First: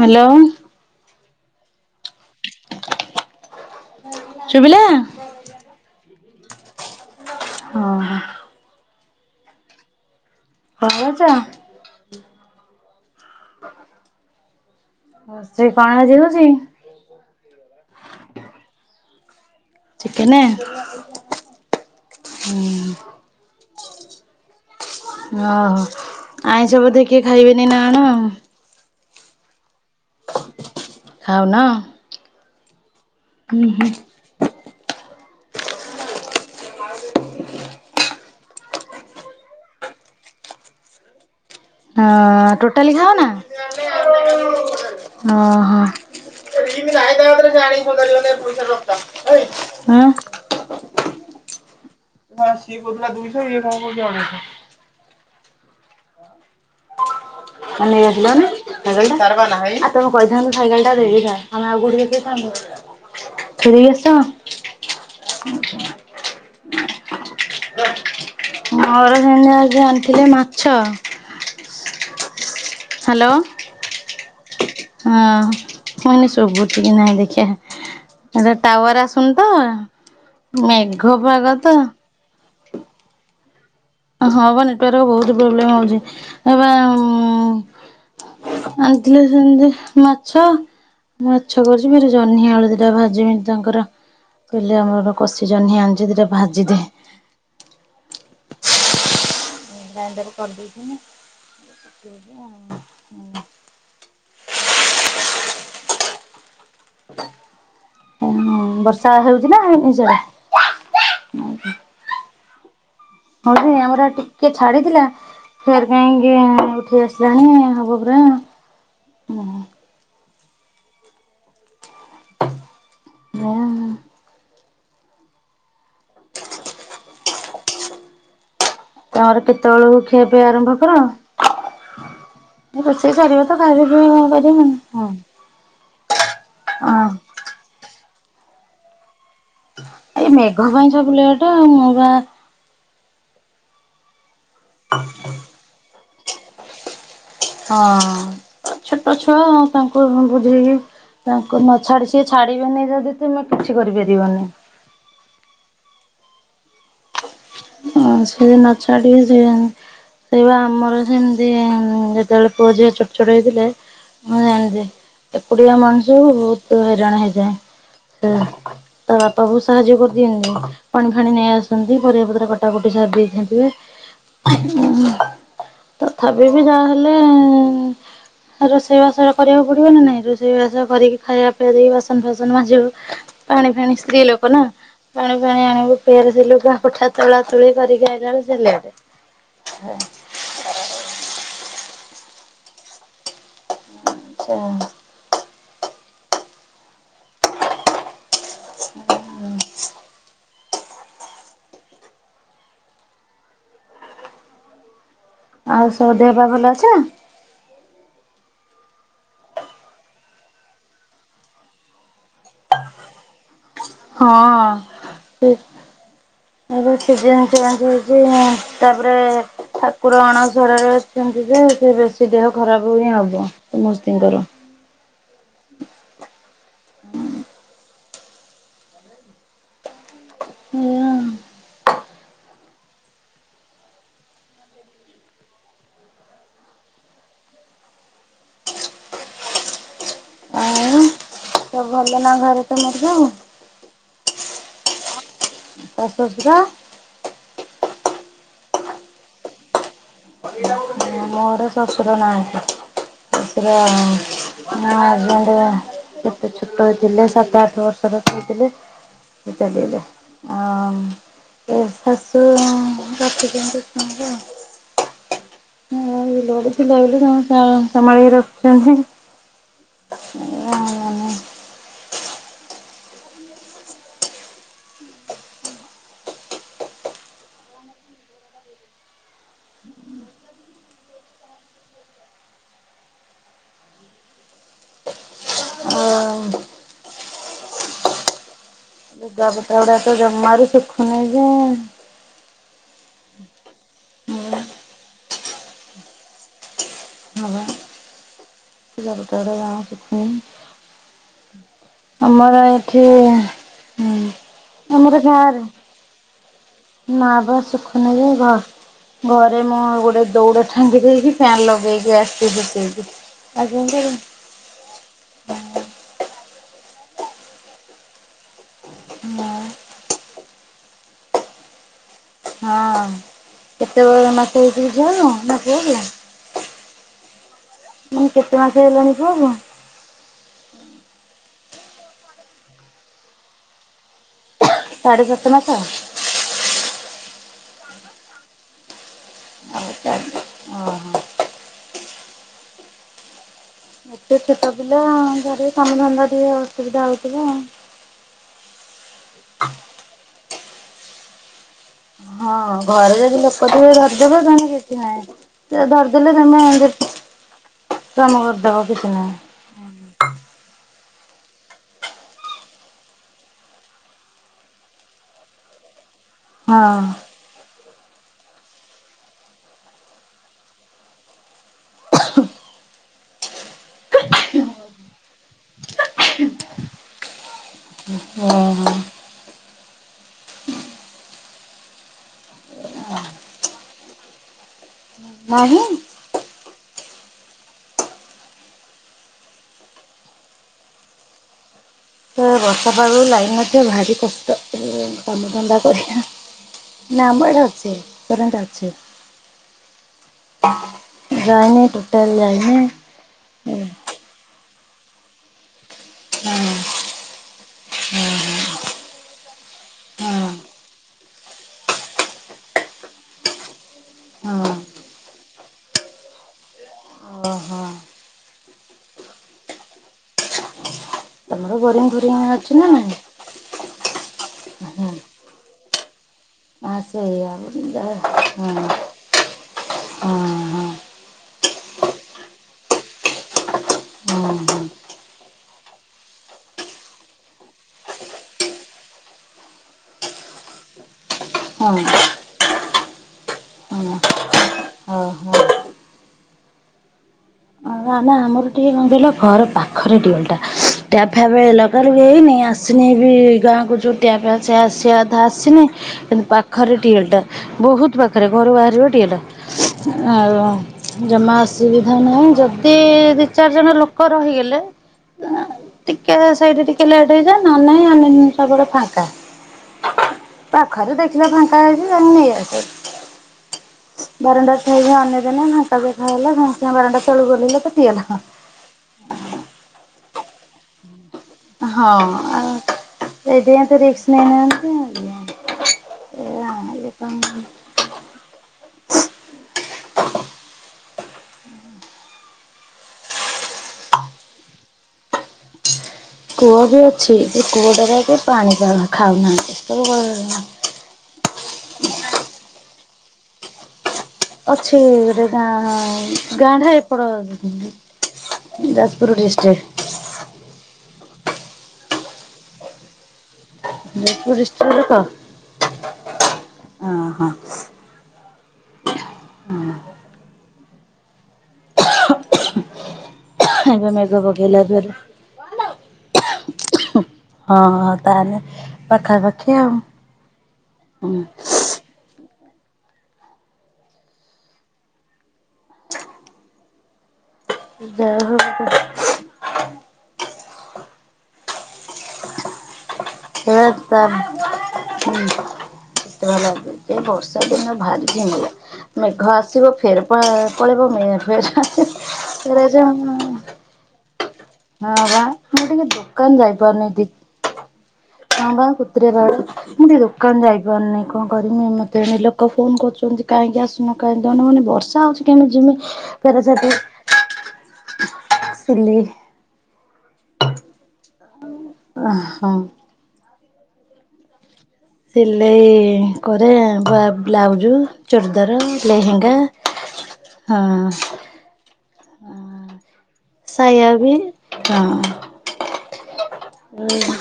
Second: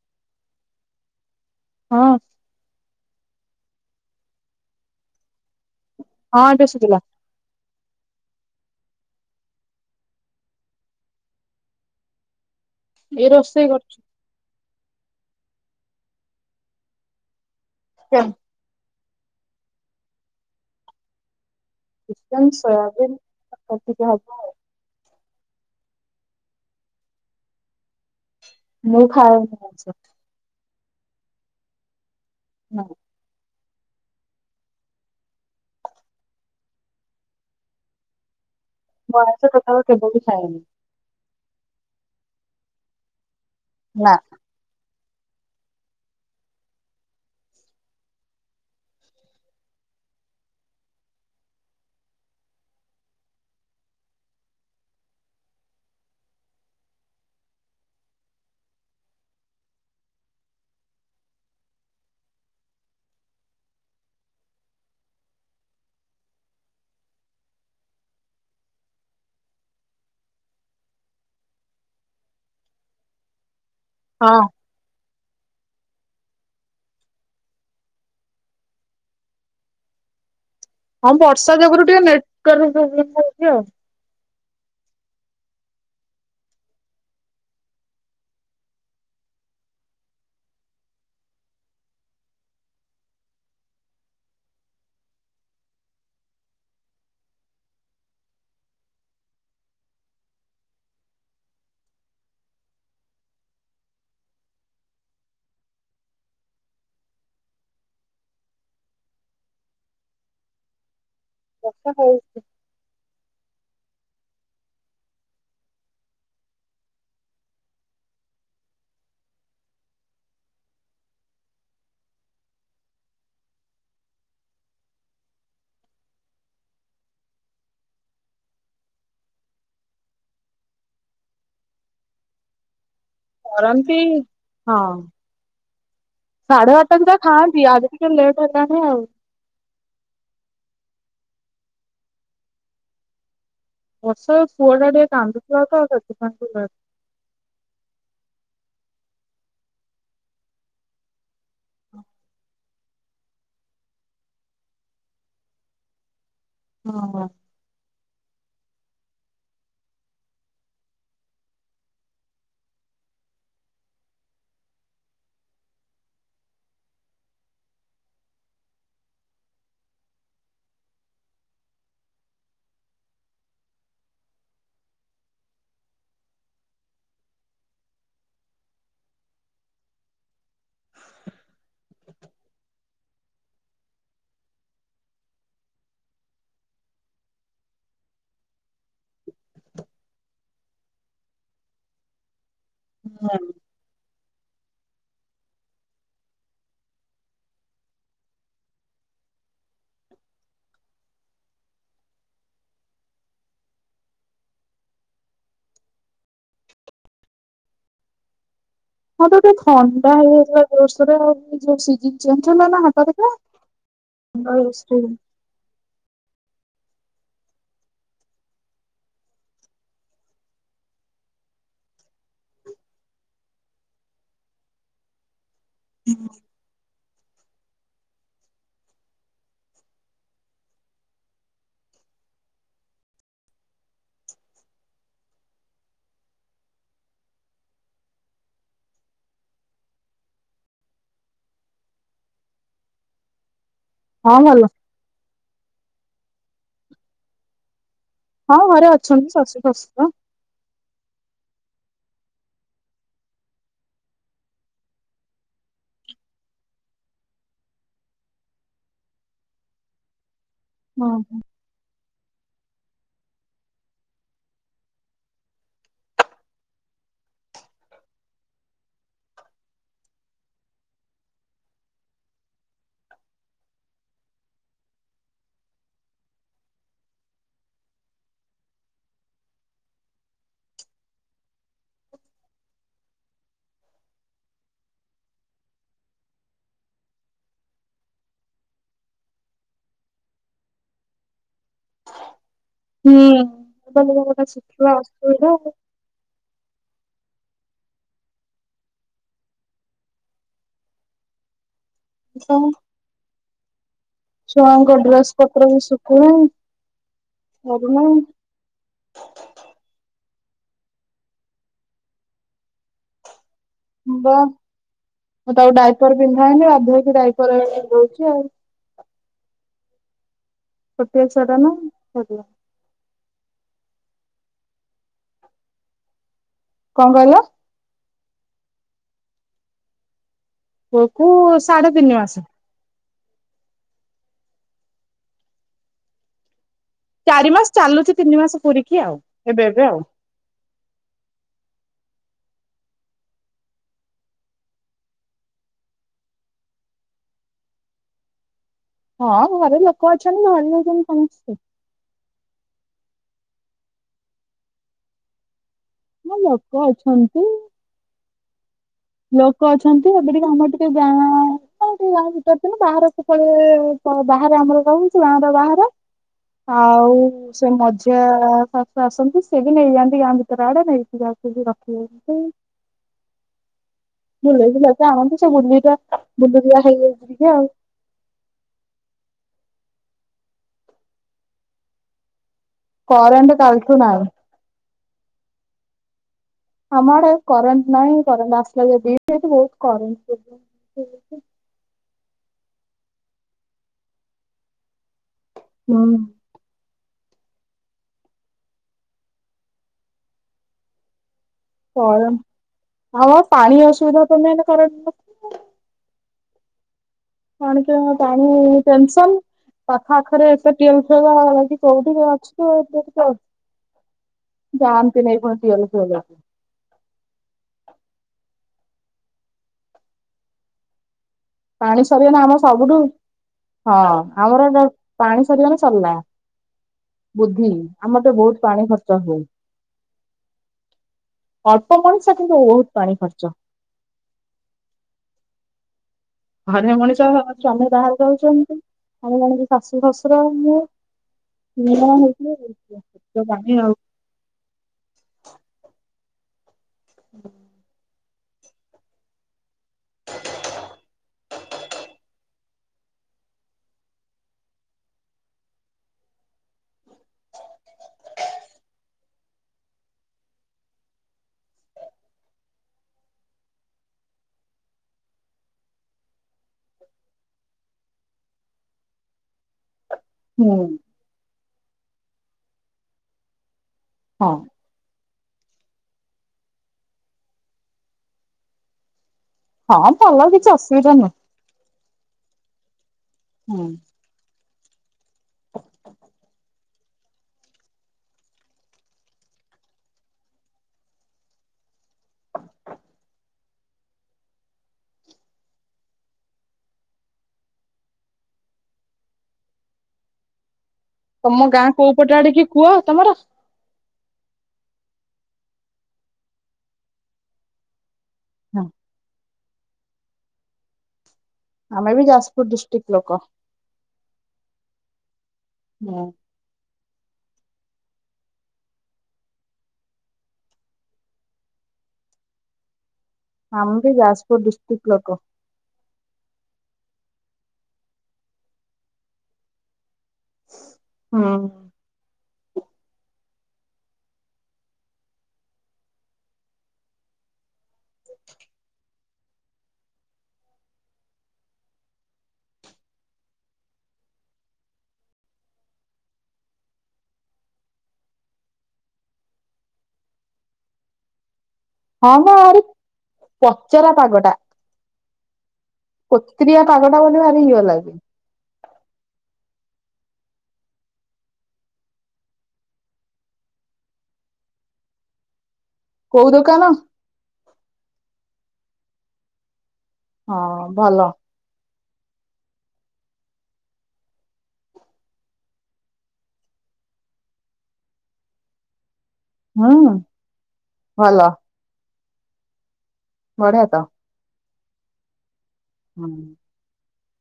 Hello. ହଁ। ଶୁବିଲା। ହଁ ଏବେ ଶୁବିଲା। ହଁ। କଣ କରୁଚ? ଏଇ ରୋଷେଇ କରୁଚି। ରୋଷେଇ କଣ ଆଜି ହଉଚି? ପୋଇ। ଚିକେନେ? ଚିକେନ୍ ସୟାବିନ୍ ଏତିକି ହବ ଆଉ। ଓହୋ ଆଇଁଷ ବୋଧେ କିଏ ଖାଇବେନି ନା ଅଣ। ମୁଁ ଖାଉନି ଆଇଁଷ। ଖାଉନ? ନାଁଇ। ହୁଁ ହୁଁ। ମୁଁ ଆଇଁଷ ଟୋଟାଲି କେବେବି ଖାଏନି। ଅଁ ଟୋଟାଲି ଖାଅନା? ନାଁ। ହଁ ହଁ। ଉଁ? ହଁ ସିଏ କୋଉଥିଲା ଦୁଇଶହ ଇଏ କଣ କୋଉଚି ଅଢ଼େଇ ଶହ। [inaudible] ଆ ନେଇ ଆସିଲନି। ସାଇକଲ୍ ଟା ତାରପା ନାହିଁ ଆ ତମେ କହିଥାନ୍ତ ସାଇକେଲ ଟା ଦେଇଦେଥାନ୍ତେ ଆମେ ଆଉ କୋଉଠିକି ଦେଖେଇଥାନ୍ତୁ। ଥୋଇ ଆସ। [unintelligible] ମର ସେମିତି ଆଜି ଆଣିଥିଲେ ମାଛ ହ୍ୟାଲୋ। ହଁ। ହଁ ଫୁନି ଶୁଭୁଚି କି ନାହିଁ ଦେଖିବା? ଏଥିରେ ଟାୱାର ଆସୁନି ତ। ମେଘ ହଁ ପାଗ ବର୍ଷା ତ ଯାଗୁରୁ ଟିକେ ନେଟୱର୍କ ପ୍ରୋବଲେମ୍ ହଉଚି ଆଉ। ହଁ ବା ନେଟୱାର୍କ ବହୁତ ପ୍ରୋବ୍ଲେମ୍ ହଉଚି ଏବା ଉଁ ଆଣିଥିଲେ ସେମତି ମାଛ ମୁଁ ମାଛ କରୁଚି ଫେରେ ଜହ୍ନି ଆଳୁ ଦି ଟା ଭାଜିବି ତାଙ୍କର। କହିଲେ ଆମର କଷି ଜହ୍ନି ଆଣିଚି ଦିଟା ଭାଜିଦେ? [unintelligible] ହଁ ବର୍ଷା ହଉଛି ନା ନିଜର? ବର୍ଷା ହଉଚି। ହଁ ଯେ ଆମର ଟିକେ ଛାଡିଥିଲା ଫେରେ କାଇଁକି ଉଠେଇ ଆସିଲାଣି ହବ ପୁରା ହଁ। [unintelligible] ତମର କେତେବେଳକୁ ଖିଆ ପିଆ ଆରମ୍ଭ କର? ରୋଷେଇ ସରିବ ତ ଖାଇବା କରନ୍ତି ପିଇବା [unintelligible] ହଁ। ସାଢେ ଆଠଟା ଯା ଖାଆନ୍ତି ଆଜି ଟିକେ ଲେଟ୍ ହେଲାଣି ଆଉ। ଏଇ ମେଘ ପାଇଁ ସବୁ ଲେଟ୍ ଆଉ ମୁଁ ବା ବର୍ଷକ ପୁଅ ଟା ଟିକେ କାନ୍ଦୁଥିଲା ତ ସେଥିପାଇଁ ଟି ଲେଟ୍ ହଁ, ଛୋଟ ଛୁଆ ଆଉ ତାଙ୍କୁ ବୁଝେଇକି ତାଙ୍କୁ ନ ଛାଡି ସିଏ ଛାଡିବେନି ଯଦି ତୁମେ କିଛି କରିପାରିବନି। ହଁ ବା। ହଁ ସେ ଯଦି ନ ଛାଡ଼ିବେ ସେୟା ସେଇ ବା ଆମର ସେମିତି ଯେତେବେଳେ ପୁଅ ଝିଅ ଛୋଟ ଛୋଟ ହେଇଥିଲେ ମୁଁ ଜାଣିଛି ଏପୁଡିଆ ମଣିଷକୁ ବହୁତ ହଇରାଣ ହେଇଜାଏ। ତା ବାପା ବହୁତ୍ ସାହାଯ୍ୟ କରିଦିଅନ୍ତି ପାଣି ଫାଣି ନେଇ ଆସନ୍ତି ପରିବା ପତ୍ର କଟାକଟି ସାରି ଦେଇଥା ଥିବେ। ତଥାପି ବି ଯାହାହଲେ ରୋଷେଇବାସ ଟା କରିବାକୁ ପଡିବ ନା ନାଇଁ ରୋଷେଇବାସ କରିକି ଖାଇବା ପିଆ ଦେଇ ବାସନ ଫାସନ ମାଜିବ। ପାଣି ଫାଣି ସ୍ତ୍ରୀ ଲୋକ ନା ପାଣି ଫାଣି ଆଣିବ ଫେର୍ ସେ ଲୁଗା ପଟା ତୋଳା ତୁଳି କରିକି ଆଇଲା ବେଳକୁ ସେ ଲେଟ୍ [unintelligible] କୁଅ। ଆଉ ସବୁ ଦେହ ପା ଭଲ ଅଛି ନା? ହଁ ତ ଟିକେ ଥଣ୍ଡା ହେଇଯାଇଥିଲା ଜୋରସରରେ ଆଉ ଯ [unintelligible] ହଁ ସେ [unintelligible] ତାପରେ ଠାକୁର ଅଣସଡରେ ଅଛନ୍ତି ଯେ ସେ ବେଶୀ ଦେହ ଖରାପ ହିଁ ହବ ସମସ୍ତିଙ୍କର। ହୁଁ ହୁଁ [unintelligible] ତ ଭଲ ନା ଘରେ ତ ନଥିଆକୁ ହଁ ଭଲ। ଆଉ ଶଶୁର? ହଁ ଘରେ ଅଛନ୍ତି ଶଶୁ ଶଶୁର। ମୋର ସଶୁର ନାଁହନ୍ତି। ଶଶୁର ଆ ହଯବେଣ୍ଟ କେତେ ଛୋଟ ହେଇଥିଲେ ସାତ ଆଠ ବର୍ଷର ହେଇଥିଲେ ସେ ଚାଲିଗଲେ। ଆଉ ହଁ। ମୋ ଶାଶୁ। [unintelligible] ହଁ ବିଲ ବାଡ଼ି ଥିଲା ବୋଲି ତମ ଶାଲ ସମ୍ଭଳିକି ରଖିଛନ୍ତି। [unintelligible] ଆଉ ଲୁଗାପଟା ଗୁଡା ତ ଜମାରୁ ଶୁଖୁନି ଯେ ହୁଁ ଏବେ ଲୁଗାପଟା ବା ସୁଖୀବା ଅସୁବିଧା ଆଉ। [unintelligible] ଆମର ଆଉ। ଏଠି ହୁଁ ଛୁଆଙ୍କ ଡ୍ରେସ୍ ପତ୍ର ବି ଶୁଖନେଇ। ନାବା ଶୁଖୁନି ଯେ ଘର୍ ଘର୍ ଆରେ ମୁଁ ଗୋଟେ ଦୌଉଡ଼ା ଟାଙ୍ଗି ଦେଇକି ଫ୍ୟାନ୍ ଲଗେଇକି ଆସିିଥିଲି। [unintelligible] ବା ମୁଁ ତାକୁ ଡାଇପର ପିନ୍ଧାଏନି ବାଧହେଇକି ଡାଇପର ପିନ୍ଧାଉଛି ଆଉ। ହଁ। ଛୋଟିଆ ଛୁଆ ଟା ନା [unintelligible] ହଁ କେତେବେଳେ ମାସ ହେଇଛି କି ଝିଅ ତୋ ପୁଅକୁ? କଣ କହିଲ। ମୁଁ କେତେ ମାସ ହେଲାଣି ପୁଅ କୁ? ପୁଅକୁ ସାଢେ ତିନି ମାସ। ସାଢେ ସାତ ମାସ। ଚାରି ମାସ ଚାଲୁଚି ତିନି ମାସ ପୁରୀକି ଆଉ ଏବେ ଏବେ ଆଉ। ଓ ହୋ। ଏତେ ଛୋଟ ପିଲା ଘରେ କମ ଧନ୍ଧା ଟିକେ ଅସୁବିଧା ହଉଥିବ। ହଁ ଘରେ ଲୋକ ଅଛନ୍ତି ଘରେ ଧରିନୌଚନ୍ତି ସମସ୍ତେ। ହଁ ଘରେ ଯଦି ଲୋକ ଧରିଦେବେ ତାହେଲେ କିଛି ନାହିଁ। ସେ ହଁ ଧରିଦେଲେ ତମେ ଲୋକ ଅଛନ୍ତି କାମ କରିଦବ କିଛି ନାହିଁ। ଲୋକ ଅଛନ୍ତି ଏବେ ଟିକେ ଆମର ଟିକେ ଯାଁ [unintelligible] ହଁ ଆଉ ସେ ମଝିଆ ଶାଶୁ ଆସନ୍ତି ସେ ବି ନେଇଯାଆନ୍ତି ଗାଁ ଭିତର ଆଡେ ନେଇକି ଯାକୁ ରଖି ବୁଲେଇ ବୁଲକି ଆଣନ୍ତି ସେ ବୁଲୁଆ ବୁଲୁରିଆ ହେଇଯାଇଚନ୍ତି ଆଉ। ଓହ୍ ହୋ। କରେଣ୍ଟ କଲିଠୁ ନାହିଁ। ନାଁହିଁ। ଆମ ଆଡେ କରେଣ୍ଟ ନାହିଁ କରେଣ୍ଟ ଆସିଲା ଦିଟା ବହୁତ କରେଣ୍ଟ ତ ବର୍ଷା ପାଗକୁ ଲାଇନ ନଥିବା କୁ ଭାରି କଷ୍ଟ କାମଧନ୍ଦା କରିବା ହୁଁ ନା ଆମାଡେ ଅଛି କରେଣ୍ଟ ଅଛି। [unintelligible] ଯାଇନି ଟୋଟାଲ ଯାଇନି। ହଁ [unintelligible] [unintelligible] କଣ କିଲୋ ପାଣି ଟେନେଶନ। ହଁ ହଁ [unintelligible] ହଁ [unintelligible] ଓହୋ। ତମର ପାଣି ବୋରିଂ ସରିବା ଫୋରିଂ ନା ଆମର ଅଛି ସବୁଠୁ ନାହିଁ? ହଁ ଆମର ଏ ପାଣି ସରିଗଲେ ସରିଲା। ହଁ ସେଇଆ ହଁ ବୁଦ୍ଧି ଆମ ବହୁତ ହଁ ପାଣି ଖର୍ଚ୍ଚ ହୁଏ। ଅଳ୍ପ ମଣିଷ କିନ୍ତୁ ବହୁତ ପାଣି ଖର୍ଚ୍ଚ। ହୁଁ ହୁଁ। ଘରେ ମଣିଷ ସ୍ଵମୀ ବାହାରେ ଯାଉଛନ୍ତି ଆମେ ଜାଣିକି ଶାଶୁ ଶଶୁର ମୁ। ହଁ [unintelligible] ଓଁ ହୋ ଓ। [unintelligible] ନା ନା ଆମର ଟିକେ କଣ କହିଲା ଘର ପାଖରେ ଟ୍ୟାପ ଟା ଟ୍ୟାପ ଫ୍ୟପ। ଏବେ ଲଗା ଲାଗି ହେଇନି ଆସିନି ବି ଗାଁକୁ ଟିଆପ୍ ଆସେ ଆସିବା କଥା ଆସିନି। ପାଖରେ ଟିଏଲ ଟା ବହୁତ ପାଖରେ ଘରୁ ବାହାରିବ ଟିଏଲ ଟା ଆଉ ଜମା ଅସୁବିଧା ନାହିଁ। ଯ ଦି ଚାରି ଜଣ ଲୋକ ରହିଗଲେ ଟିକେ ସେଇ ଟିକେ ଲେଟ ହେଇଯାଏ ନହେଲେ ନାଇଁ ଆମେ ସବୁବେଳେ ଫାଙ୍କା ହୁଁ ପାଖରେ ଦେଖ ଝିଅ ଫାଙ୍କା ହେଇଛି ନେଇ ଆସ ହଁ ବାରଣ୍ଡା ସେଇ ଯେ। ଉ ଅନ୍ୟ ଦିନେ [unintelligible] ବାରଣ୍ଡା ଳୁ ଓଲ୍ପେଇଲେକ। ଟିଓଲ। ହଁ ଭଲ କିଛି ଅସୁବିଧା ନୁହଁ। ହଁ ଆଉ ହୁଁ ସେଇଥିପାଇଁ ତ ରିକସ ନେଇନାହାନ୍ତି ଆଉ। ହଁ ହ। କୂଅ ବି ଅଛି ଏ କୂଅ ଟା କେହିପାଣି ଖାଉନାହିଁ [unintelligible] ତମ ଗାଁ କୋଉ ପଟେ ଆଡି କି କୁ ଅ ତମର? ଅଛି ରେ ଗାଁ ଟା ହେପଟ ଯାଜପୁର ଡିଷ୍ଟ୍। ଆମେ ବି ଯାଜପୁର ଡିଷ୍ଟିକ୍ ଲୋକ। ଯାଜପୁର ଡ଼ିଷ୍ଟିର ଲୋକ। ହୁଁ ଆମ ଏବେ ବି ମେଘ ଯାଜପୁର ପକେଇଲା ଜୋରେ। ଡିଷ୍ଟିକ ଲୋକ। ହଁ ହଁ ତାହେଲେ ପାଖାପାଖି ଆଉ। ହୁଁ। ଯହା ଯୋଉ [inaudible] ଗାଁ ଲାଗୁଚି ଏ ବର୍ଷା ଦିନ ଭାରି ଝିମିଲା। ମେଘ ଆସିବ ଫେରେ ପ ପଳେଇବ ମ [unintelligible] ହଁ ବା ଭାରି ପଚରା ପାଗଟା। ବା ମୁଁ ଟିକେ ଦୋକାନ କୋତ୍ରିୟା ଯାଇପାରୁନି ପାଗ ଟା ଦି ବୋଲି ଭାରି ଇଏ ଲାଗ ହଁ ବା କୋତ୍ରିଆ ପାଗଟା। ମୁଁ ଟିକେ ଦୋକାନ ଯାଇପାରୁନି କଣ କରିମି ମତେ ଏଣେ ଲୋକ ଫୋନ କରୁଛନ୍ତି କାହିଁକି ଆସୁନ। କାଇଁ ଦାଉନ ମୁଁ କହିନି ବର୍ଷା ହୋଉଚି କିମିତି ତିମି କୋଉ ଫେରେ ଦୋକାନ ସେଠି ସିଲେଇ। ହଁ ଭଲ। ଅ ହଁ। ସିଲେଇ କରେ ବା ବ୍ଲାଉଜ ଚୁରଦାର ଲେହେଙ୍ଗା ହୁଁ ହଁ ଭଲ ବଢିଆ ତ। ସାୟା ବି। ହୁଁ।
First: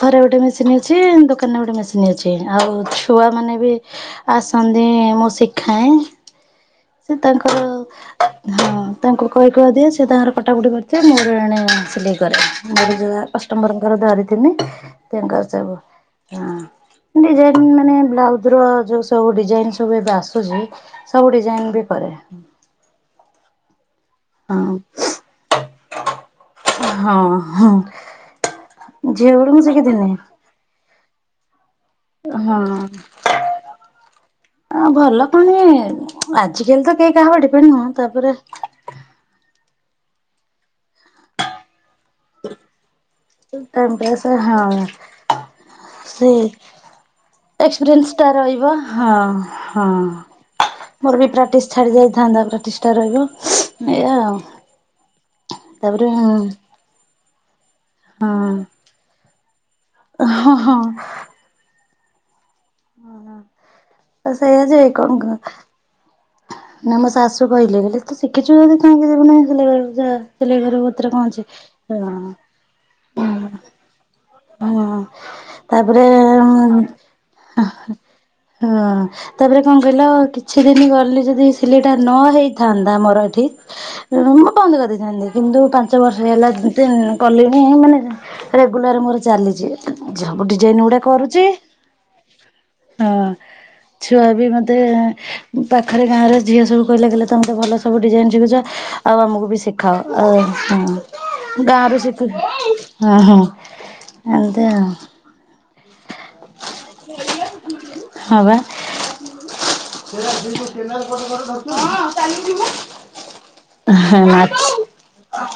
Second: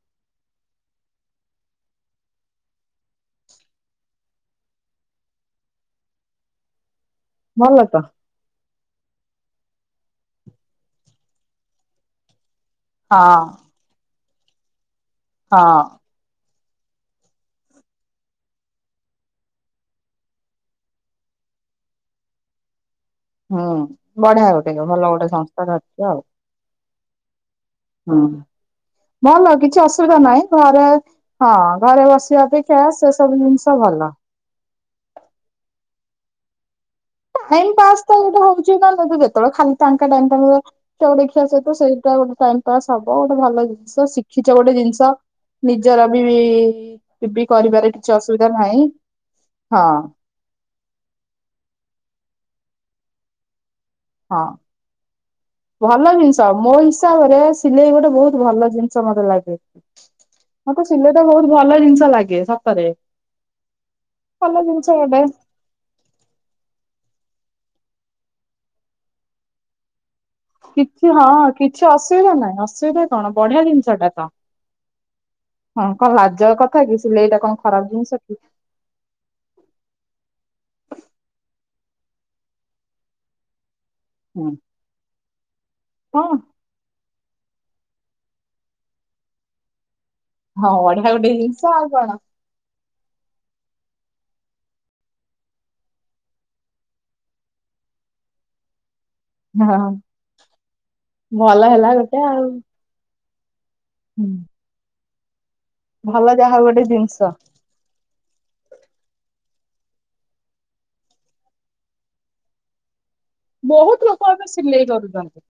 ଘରେ ଗୋଟେ ମେସିନ୍ ଅଛି ଦୋକାନରେ ଗୋଟେ ମେସିନ୍ ଅଛି ଆଉ ଛୁଆ ମାନେ ବି ଆସନ୍ତି ମୁଁ ଶିଖାଏଁ ସେ ତାଙ୍କର ଭଲ ତ ହଁ ତାଙ୍କୁ କହି କୁହା ଦିଏ ସେ ତାଙ୍କର କଟାକଟି କରିଥିବେ ମୋରଏଣେ ସିଲେଇ କରେ। ମୋର ଯୋଗା ହଁ କଷ୍ଟମରଙ୍କର ଧରିଥିନି ତାଙ୍କର ସବୁ ହଁ ହଁ ଡିଜାଇନ ମାନେ ବ୍ଲାଉଜ ର ଯୋଉ ସବୁ ଡିଜାଇନ ସବୁ ଏବେ ଆସୁଚି ସବୁ ଡିଜାଇନ ବି କରେ। ହୁଁ ବଢିଆ ଗୋଟେ ହଁ ଭଲ ଗୋଟେ ସଂସ୍ଥା ତ ଅଛି ଆଉ। ହଁ ହଁ। ହୁଁ ଝିଅ ଭଲ ବେଳକୁ କିଛି ଶିଖିଥିନି ଅସୁବିଧା ଘରେ ହଁ ଘରେ ବସିବା ହଁ। ଅପେଖ୍ୟା ସେ ସବୁ ଜିନିଷ ଭଲ। ଆ ଭଲ ପୁଣି ଆଜିକାଲି ତ କେହି କାହା ଉପରେ ଡିପେଣ୍ଡେ ନୁହଁ। ତାପରେ ସି କଣ ଯଦି ଯେତେବେଳେ ଖାଲି ଫାଙ୍କା ଟାଇମ୍ ଟା ରୁହେ ଛୁଆକୁ ଦେଖିବା ସହିତ ସେଇ ତ ଗୋଟେ ଟାଇମ୍ ପାସ୍ ହବ ଗୋଟେ ଭଲ ଟାଇମ୍ ଜିନିଷ ପାସ୍ ଶିଖିଛ ଗୋଟେ ହଁ ଜିନିଷ ନିଜର ସେ ବିବି ପିବି କରିବାରେ ଏକ୍ସପିରିଏନ୍ସ କିଛି ଟା ଅସୁବିଧା ରହିବ ନାହିଁ ହଁ ହଁ। ମୋର ବି ପ୍ରାକ୍ଟିସ ଛାଡି ଯାଇଥାନ୍ତା ପ୍ରାକ୍ଟିସ ଟା ରହିବ। ଏଇଆ ଆଉ। ହଁ ତାପରେ ଭଲ ଜିନିଷ ହଁ ମୋ ହିସାବରେ ସିଲେଇ ଗୋଟେ ବୋହୁତ ଭଲ ଜିନିଷ ମତେ ଲାଗେ ହଁ ହଁ ମତେ ସିଲେଇ ମତେ ବୋହୁତ ଭଲ ଜିନିଷ ଲାଗେ ସତରେ ସେଇଆ ଭଲ ଯେ ଜିନିଷ କଣ ଗୋଟେ। ନା ମୋ ଶାଶୁ କହିଲେ ତୁ ଶିଖିଛୁ ଯଦି କାହିଁକି ଯିବୁନି ସିଲେଇ କରିବାକୁ ଯା। ସିଲେଇ କରିବୁ କିଛି ଏଥିରେ କଣ ଅଛି ହଁ କିଛି ଅଁ ଅସୁବିଧା ନାହିଁ ଅସୁବିଧା କଣ ବଢିଆ ଜିନିଷ ଟା ତ ହଁ ହଁ ତାପରେ କଣ ଲାଜ ହଁ କଥା କି ସିଲେଇଟା କଣ ଖରାପ ଜିନିଷ କି ତାପରେ କଣ କହିଲ କିଛି ଦିନ ଗଲି ଯଦି ଦି ସିଲେଇ ଟା ନ ହେଇଥାନ୍ତା ମୋର ଏଠି ତେଣୁ ହଁ ମୁଁ ବନ୍ଦ କରିଦେଇଥାନ୍ତି କିନ୍ତୁ ପାଞ୍ଚ ବର୍ଷ ହଁ ହେଲା [unintelligible] କଲିଣି ମାନେ ରେଗୁଲାର ମୋର ଚାଲିଛି। [unintelligible] ଝବୁ ହଁ ଡିଜାଇନ ଉଡ଼ା ବଢିଆ ଗୋଟେ କରୁଛି। ଜିନିଷ ଆଉ କଣ ହଁ ଛୁଆ ବି ମତେ ଉଁ ପାଖ ରେ ଗାଁରେ ଝିଅ ସବୁ କହିଲେ କହିଲେ ତମତେ ଭଲ ସବୁ ଡିଜାଇନ୍ ଶିଖୁଛ। ଆଉ ଆମକୁ ବି ହଁ ଶିଖାଅ ଅ ହଁ ମୁଁ ଭଲ ହେଲା [unintelligible] ଗୋଟେ ଶିଖୁଛି। ଆଉ। ହଁ ହଁ ହୁଁ, ଏମିତି ଆଉ। ଭଲ ଯାହା ହୋଉ ଗୋଟେ ଜିନିଷ। ହଁ ବା। [unintelligible] ବୋହୁତ୍ ଲୋକ ଏବେ ନାଚ ସିଲେଇ କରୁଛନ୍ତି।